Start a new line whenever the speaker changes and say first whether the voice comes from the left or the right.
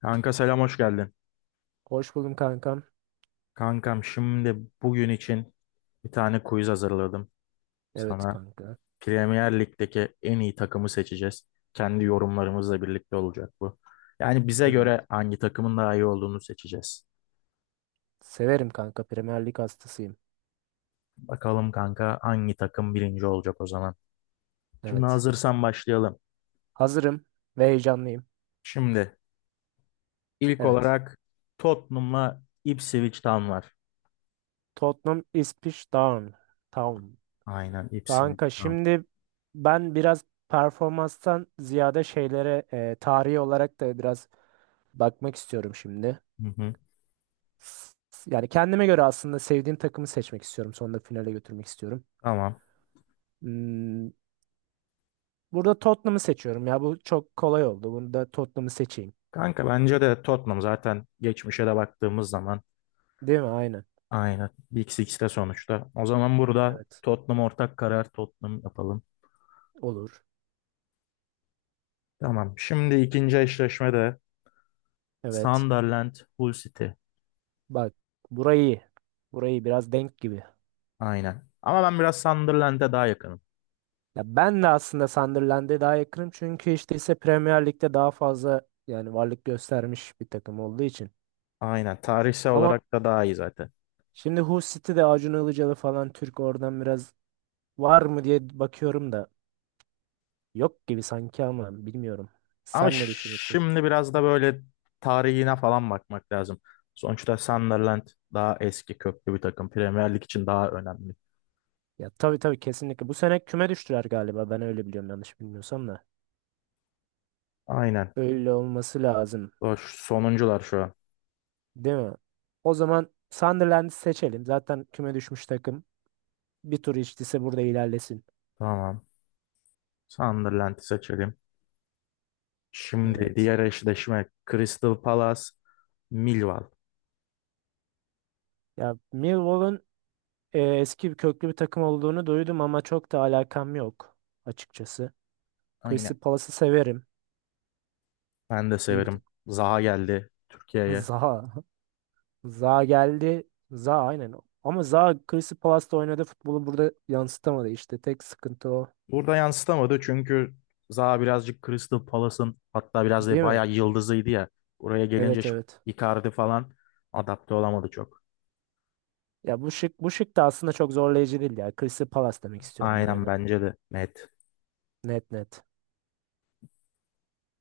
left: Kanka selam hoş geldin.
right: Hoş buldum kankam.
left: Kankam şimdi bugün için bir tane quiz hazırladım.
right: Evet
left: Sana
right: kanka.
left: Premier Lig'deki en iyi takımı seçeceğiz. Kendi yorumlarımızla birlikte olacak bu. Yani bize
right: Evet.
left: göre hangi takımın daha iyi olduğunu seçeceğiz.
right: Severim kanka. Premier Lig hastasıyım.
left: Bakalım kanka hangi takım birinci olacak o zaman. Şimdi
right: Evet.
left: hazırsan başlayalım.
right: Hazırım ve heyecanlıyım.
left: Şimdi ilk
right: Evet.
left: olarak Tottenham'la Ipswich Town var.
right: Tottenham İspiş Town. Town.
left: Aynen Ipswich
right: Kanka
left: Town.
right: şimdi ben biraz performanstan ziyade şeylere tarihi olarak da biraz bakmak istiyorum şimdi.
left: Hı hı.
right: S- Yani kendime göre aslında sevdiğim takımı seçmek istiyorum. Sonunda finale götürmek istiyorum.
left: Tamam.
right: Hmm, burada Tottenham'ı seçiyorum. Ya bu çok kolay oldu. Bunu da Tottenham'ı seçeyim.
left: Kanka bence de Tottenham zaten geçmişe de baktığımız zaman
right: Değil mi? Aynen.
left: aynen, iki 2de sonuçta. O zaman burada
right: Evet.
left: Tottenham, ortak karar Tottenham yapalım.
right: Olur.
left: Tamam. Şimdi ikinci eşleşmede
right: Evet.
left: Sunderland Hull City.
right: Bak burayı burayı biraz denk gibi.
left: Aynen. Ama ben biraz Sunderland'e daha yakınım.
right: Ya ben de aslında Sunderland'e daha yakınım çünkü işte ise Premier Lig'de daha fazla yani varlık göstermiş bir takım olduğu için.
left: Aynen. Tarihsel
right: Ama
left: olarak da daha iyi zaten.
right: şimdi Hull City'de Acun Ilıcalı falan Türk oradan biraz var mı diye bakıyorum da yok gibi sanki ama bilmiyorum.
left: Ama
right: Sen ne düşünürsün?
left: şimdi biraz da böyle tarihine falan bakmak lazım. Sonuçta Sunderland daha eski köklü bir takım. Premier Lig için daha önemli.
right: Ya tabii tabii kesinlikle. Bu sene küme düştüler galiba. Ben öyle biliyorum yanlış bilmiyorsam da.
left: Aynen.
right: Öyle olması lazım.
left: Boş sonuncular şu an.
right: Değil mi? O zaman Sunderland'i seçelim. Zaten küme düşmüş takım. Bir tur içtiyse burada ilerlesin.
left: Tamam. Sunderland'i seçelim. Şimdi
right: Evet.
left: diğer eşleşme Crystal Palace, Millwall.
right: Ya Millwall'un eski bir köklü bir takım olduğunu duydum ama çok da alakam yok açıkçası.
left: Ha, yine
right: Crystal Palace'ı severim.
left: ben de
right: İyi bir
left: severim.
right: takım.
left: Zaha geldi Türkiye'ye.
right: Zaha. Zaha geldi. Zaha aynen. Ama Zaha Crystal Palace'ta oynadığı futbolu burada yansıtamadı işte. Tek sıkıntı o.
left: Burada yansıtamadı çünkü Zaha birazcık Crystal Palace'ın, hatta biraz da
right: Değil mi?
left: bayağı yıldızıydı ya. Oraya gelince
right: Evet
left: şu
right: evet.
left: Icardi falan adapte olamadı çok.
right: Ya bu şık bu şık da aslında çok zorlayıcı değil ya. Crystal Palace demek istiyorum buraya
left: Aynen,
right: da.
left: bence de net.
right: Net net.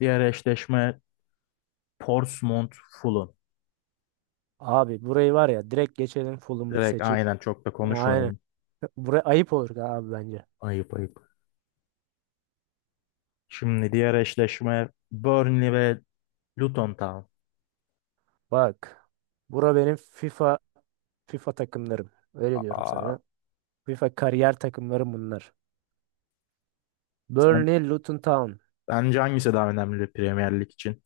left: Diğer eşleşme Portsmouth Fulham.
right: Abi burayı var ya direkt geçelim full'umu
left: Direkt
right: seçip.
left: aynen, çok da
right: Aynen.
left: konuşmayalım.
right: Buraya ayıp olur abi bence.
left: Ayıp ayıp. Şimdi diğer eşleşme Burnley ve Luton Town.
right: Bak. Bura benim FIFA takımlarım. Öyle diyorum
left: Aa,
right: sana. FIFA kariyer takımlarım bunlar.
left: sen,
right: Burnley, Luton Town.
left: bence hangisi daha önemli Premier Lig için?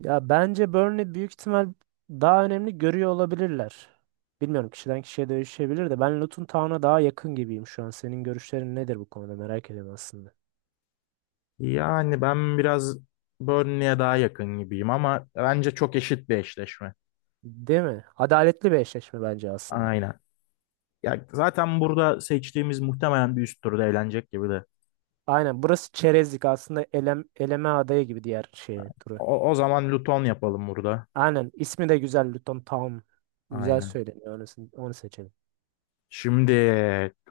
right: Ya bence Burnley büyük ihtimal daha önemli görüyor olabilirler. Bilmiyorum kişiden kişiye değişebilir de ben Luton Town'a daha yakın gibiyim şu an. Senin görüşlerin nedir bu konuda merak ediyorum aslında.
left: Yani ben biraz Burnley'e daha yakın gibiyim ama bence çok eşit bir eşleşme.
right: Değil mi? Adaletli bir eşleşme bence aslında.
left: Aynen. Ya zaten burada seçtiğimiz muhtemelen bir üst turda eğlenecek gibi de.
right: Aynen burası çerezlik aslında eleme adayı gibi diğer şey turu.
left: O zaman Luton yapalım burada.
right: Aynen ismi de güzel Luton Town. Güzel
left: Aynen.
right: söyleniyor onu seçelim.
left: Şimdi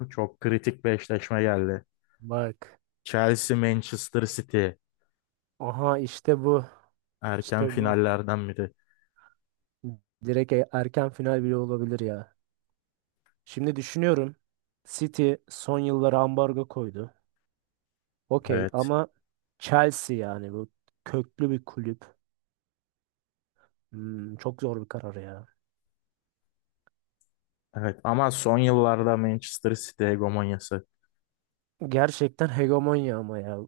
left: çok kritik bir eşleşme geldi.
right: Bak.
left: Chelsea Manchester City,
right: Aha işte bu.
left: erken
right: İşte bu.
left: finallerden biri.
right: Direkt erken final bile olabilir ya. Şimdi düşünüyorum. City son yıllara ambargo koydu. Okey
left: Evet.
right: ama Chelsea yani bu köklü bir kulüp. Çok zor bir karar ya.
left: Evet, ama son yıllarda Manchester City hegemonyası.
right: Gerçekten hegemonya ama ya.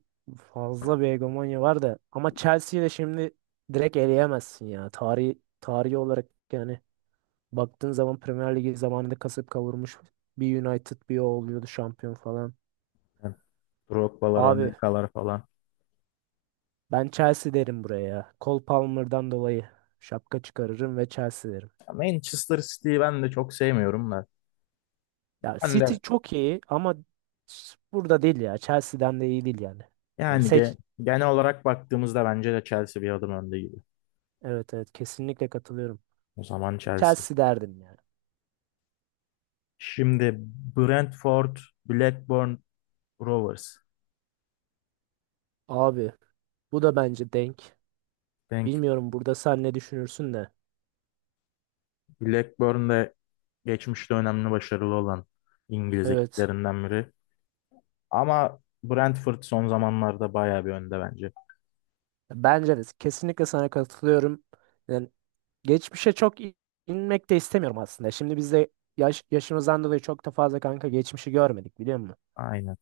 right: Fazla bir hegemonya var da. Ama Chelsea'yi de şimdi direkt eleyemezsin ya. Tarihi olarak yani baktığın zaman Premier Ligi zamanında kasıp kavurmuş bir United bir o oluyordu şampiyon falan.
left: Yani Drogba'lar,
right: Abi
left: Anelka'lar falan.
right: ben Chelsea derim buraya ya. Cole Palmer'dan dolayı şapka çıkarırım ve Chelsea derim.
left: Ya Manchester City'yi ben de çok sevmiyorum da.
right: Ya
left: Ben
right: City
left: de
right: çok iyi ama burada değil ya. Chelsea'den de iyi değil yani. Yani
left: yani
right: seç...
left: genel olarak baktığımızda bence de Chelsea bir adım önde gibi.
right: Evet evet kesinlikle katılıyorum.
left: O zaman Chelsea.
right: Chelsea derdim yani.
left: Şimdi Brentford, Blackburn, Rovers.
right: Abi bu da bence denk.
left: Denk.
right: Bilmiyorum burada sen ne düşünürsün de.
left: Blackburn de geçmişte önemli, başarılı olan İngiliz
right: Evet.
left: ekiplerinden biri. Ama Brentford son zamanlarda bayağı bir önde bence.
right: Bence de kesinlikle sana katılıyorum. Yani geçmişe çok inmek de istemiyorum aslında. Şimdi biz de yaşımızdan dolayı çok da fazla kanka geçmişi görmedik biliyor musun?
left: Aynen.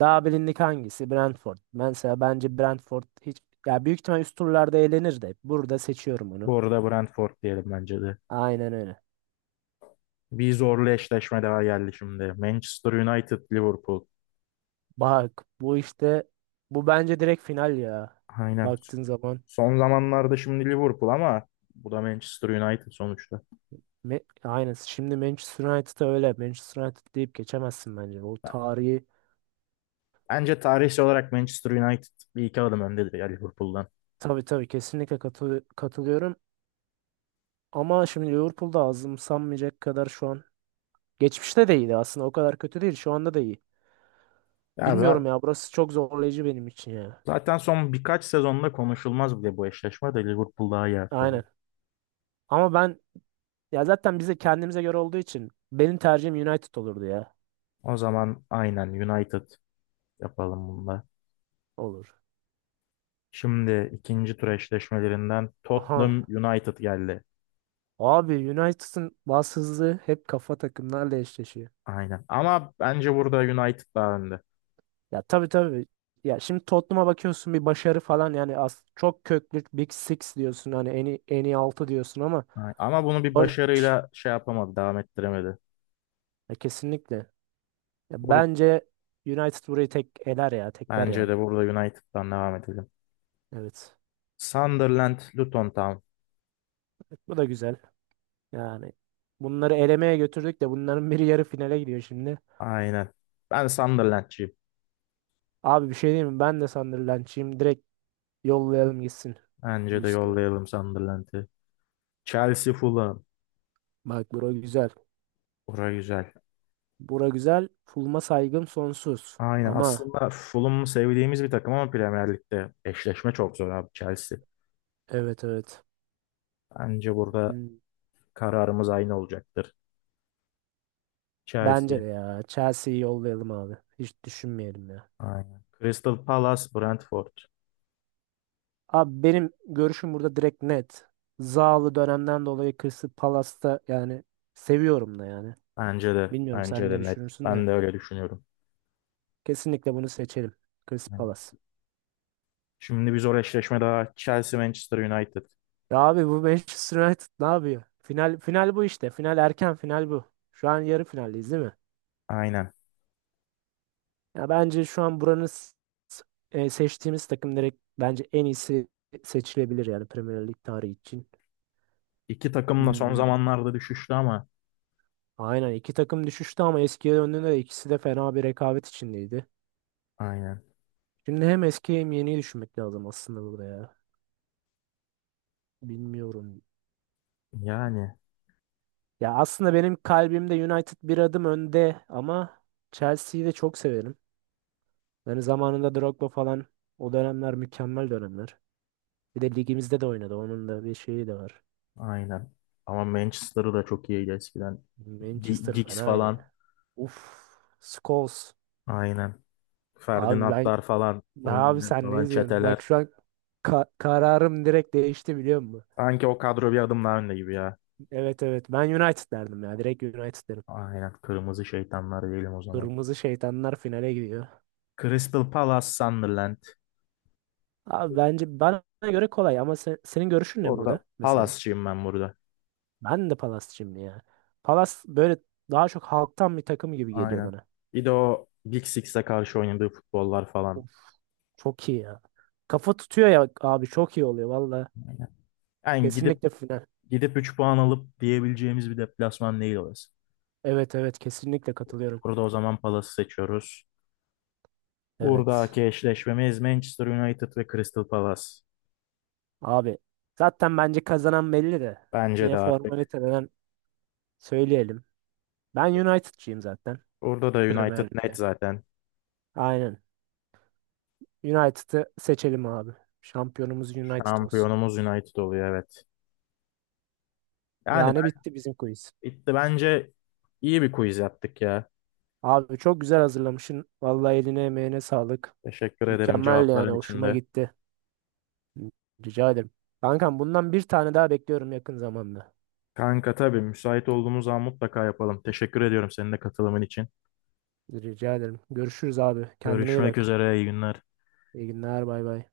right: Daha bilindik hangisi? Brentford. Mesela bence Brentford hiç ya büyük ihtimal üst turlarda eğlenir de burada seçiyorum onu.
left: Bu arada Brentford diyelim, bence de.
right: Aynen öyle.
left: Bir zorlu eşleşme daha geldi şimdi. Manchester United, Liverpool.
right: Bak bu işte bence direkt final ya.
left: Aynen.
right: Baktığın zaman.
left: Son zamanlarda şimdi Liverpool, ama bu da Manchester United sonuçta.
right: Aynen. Şimdi Manchester United'a öyle. Manchester United deyip geçemezsin bence. O tarihi
left: Bence tarihsel olarak Manchester United bir iki adım öndedir ya Liverpool'dan.
right: tabii tabii kesinlikle katılıyorum. Ama şimdi Liverpool'da azımsanmayacak kadar şu an. Geçmişte de iyiydi aslında. O kadar kötü değil. Şu anda da iyi.
left: Ya za-
right: Bilmiyorum ya. Burası çok zorlayıcı benim için ya.
left: zaten son birkaç sezonda konuşulmaz bile, bu eşleşme de Liverpool daha iyi her türlü.
right: Aynen. Ama ben ya zaten bize kendimize göre olduğu için benim tercihim United olurdu ya.
left: O zaman aynen United yapalım bunda.
right: Olur.
left: Şimdi ikinci tur eşleşmelerinden Tottenham
right: Aha.
left: United geldi.
right: Abi United'ın bas hızı hep kafa takımlarla eşleşiyor.
left: Aynen. Ama bence burada United daha önde.
right: Ya tabii tabii. Ya şimdi Tottenham'a bakıyorsun bir başarı falan yani az çok köklü Big Six diyorsun hani en iyi 6 diyorsun ama
left: Ama bunu bir
right: baş
left: başarıyla şey yapamadı, devam ettiremedi.
right: ya kesinlikle. Ya
left: Burada,
right: bence United burayı tek eler ya tekler
left: bence
right: yani.
left: de burada United'dan devam edelim.
right: Evet.
left: Sunderland, Luton Town.
right: Bu da güzel. Yani bunları elemeye götürdük de bunların biri yarı finale gidiyor şimdi.
left: Aynen. Ben Sunderland'cıyım.
right: Abi bir şey diyeyim mi? Ben de Sunderland'çıyım. Direkt yollayalım gitsin. Bir
left: Bence de
right: üstüne.
left: yollayalım Sunderland'i. Chelsea, Fulham.
right: Bak bura güzel.
left: Bura güzel.
right: Bura güzel. Fulma saygım sonsuz.
left: Aynen.
right: Ama
left: Aslında Fulham'ı sevdiğimiz bir takım ama Premier Lig'de eşleşme çok zor abi Chelsea.
right: evet evet.
left: Bence burada
right: Hmm.
left: kararımız aynı olacaktır. Chelsea.
right: Bence de ya. Chelsea'yi yollayalım abi. Hiç düşünmeyelim ya.
left: Aynen. Crystal Palace, Brentford.
right: Abi benim görüşüm burada direkt net. Zahalı dönemden dolayı Crystal Palace'ta yani seviyorum da yani.
left: Bence de.
right: Bilmiyorum
left: Bence
right: sen
left: de
right: ne
left: net.
right: düşünürsün
left: Ben
right: de.
left: de öyle düşünüyorum.
right: Kesinlikle bunu seçelim. Crystal
left: Aynen.
right: Palace.
left: Şimdi bir zor eşleşme daha. Chelsea, Manchester United.
right: Ya abi bu Manchester United ne yapıyor? Final final bu işte. Final erken final bu. Şu an yarı finaldeyiz değil mi?
left: Aynen.
right: Ya bence şu an buranın s- seçtiğimiz takım direkt bence en iyisi seçilebilir yani Premier Lig tarihi için.
left: İki takım da son
right: Hmm.
left: zamanlarda düşüştü ama
right: Aynen iki takım düşüştü ama eskiye döndüğünde de ikisi de fena bir rekabet içindeydi.
left: aynen.
right: Şimdi hem eski hem yeniyi düşünmek lazım aslında burada ya. Bilmiyorum.
left: Yani
right: Ya aslında benim kalbimde United bir adım önde ama Chelsea'yi de çok severim. Yani zamanında Drogba falan o dönemler mükemmel dönemler. Bir de ligimizde de oynadı. Onun da bir şeyi de var.
left: aynen. Ama Manchester'ı da çok iyiydi eskiden.
right: Manchester
left: Giggs
right: fenaydı
left: falan.
right: ya. Uf. Scholes.
left: Aynen.
right: Abi ben
left: Ferdinandlar falan.
right: abi
left: Rooney'ler
right: sen
left: falan.
right: ne diyorsun?
left: Çeteler.
right: Bak şu an kararım direkt değişti biliyor musun?
left: Sanki o kadro bir adım daha önde gibi ya.
right: Evet evet. Ben United derdim ya. Direkt United derim.
left: Aynen. Kırmızı şeytanlar diyelim o zaman.
right: Kırmızı şeytanlar finale gidiyor.
left: Crystal Palace, Sunderland.
right: Abi bence bana göre kolay ama senin görüşün ne
left: Orada
right: burada mesela?
left: Palace'çıyım ben burada.
right: Ben de Palas'cıyım ya. Palas böyle daha çok halktan bir takım gibi geliyor
left: Aynen.
right: bana.
left: Bir de o Big Six'e karşı oynadığı futbollar falan.
right: Of, çok iyi ya. Kafa tutuyor ya abi çok iyi oluyor valla.
left: Aynen. Yani gidip
right: Kesinlikle final.
left: gidip 3 puan alıp diyebileceğimiz bir deplasman değil orası.
right: Evet evet kesinlikle katılıyorum.
left: Burada o zaman Palace'ı seçiyoruz.
right: Evet.
left: Buradaki eşleşmemiz Manchester United ve Crystal Palace.
right: Abi zaten bence kazanan belli de.
left: Bence
right: Yine
left: de artık.
right: formaliteden söyleyelim. Ben United'cıyım zaten.
left: Burada da
right: Premier
left: United net
right: Lig'de.
left: zaten.
right: Aynen. United'ı seçelim abi. Şampiyonumuz United olsun.
left: Şampiyonumuz United oluyor, evet. Yani
right: Yani
left: ben,
right: bitti bizim quiz.
left: bitti. Bence iyi bir quiz yaptık ya.
right: Abi çok güzel hazırlamışsın. Vallahi eline emeğine sağlık.
left: Teşekkür ederim
right: Mükemmel yani
left: cevapların
right: hoşuma
left: içinde.
right: gitti. Rica ederim. Kankam bundan bir tane daha bekliyorum yakın zamanda.
left: Kanka tabii müsait olduğumuz zaman mutlaka yapalım. Teşekkür ediyorum senin de katılımın için.
right: Rica ederim. Görüşürüz abi. Kendine iyi
left: Görüşmek
right: bak.
left: üzere, iyi günler.
right: İyi günler bay bay.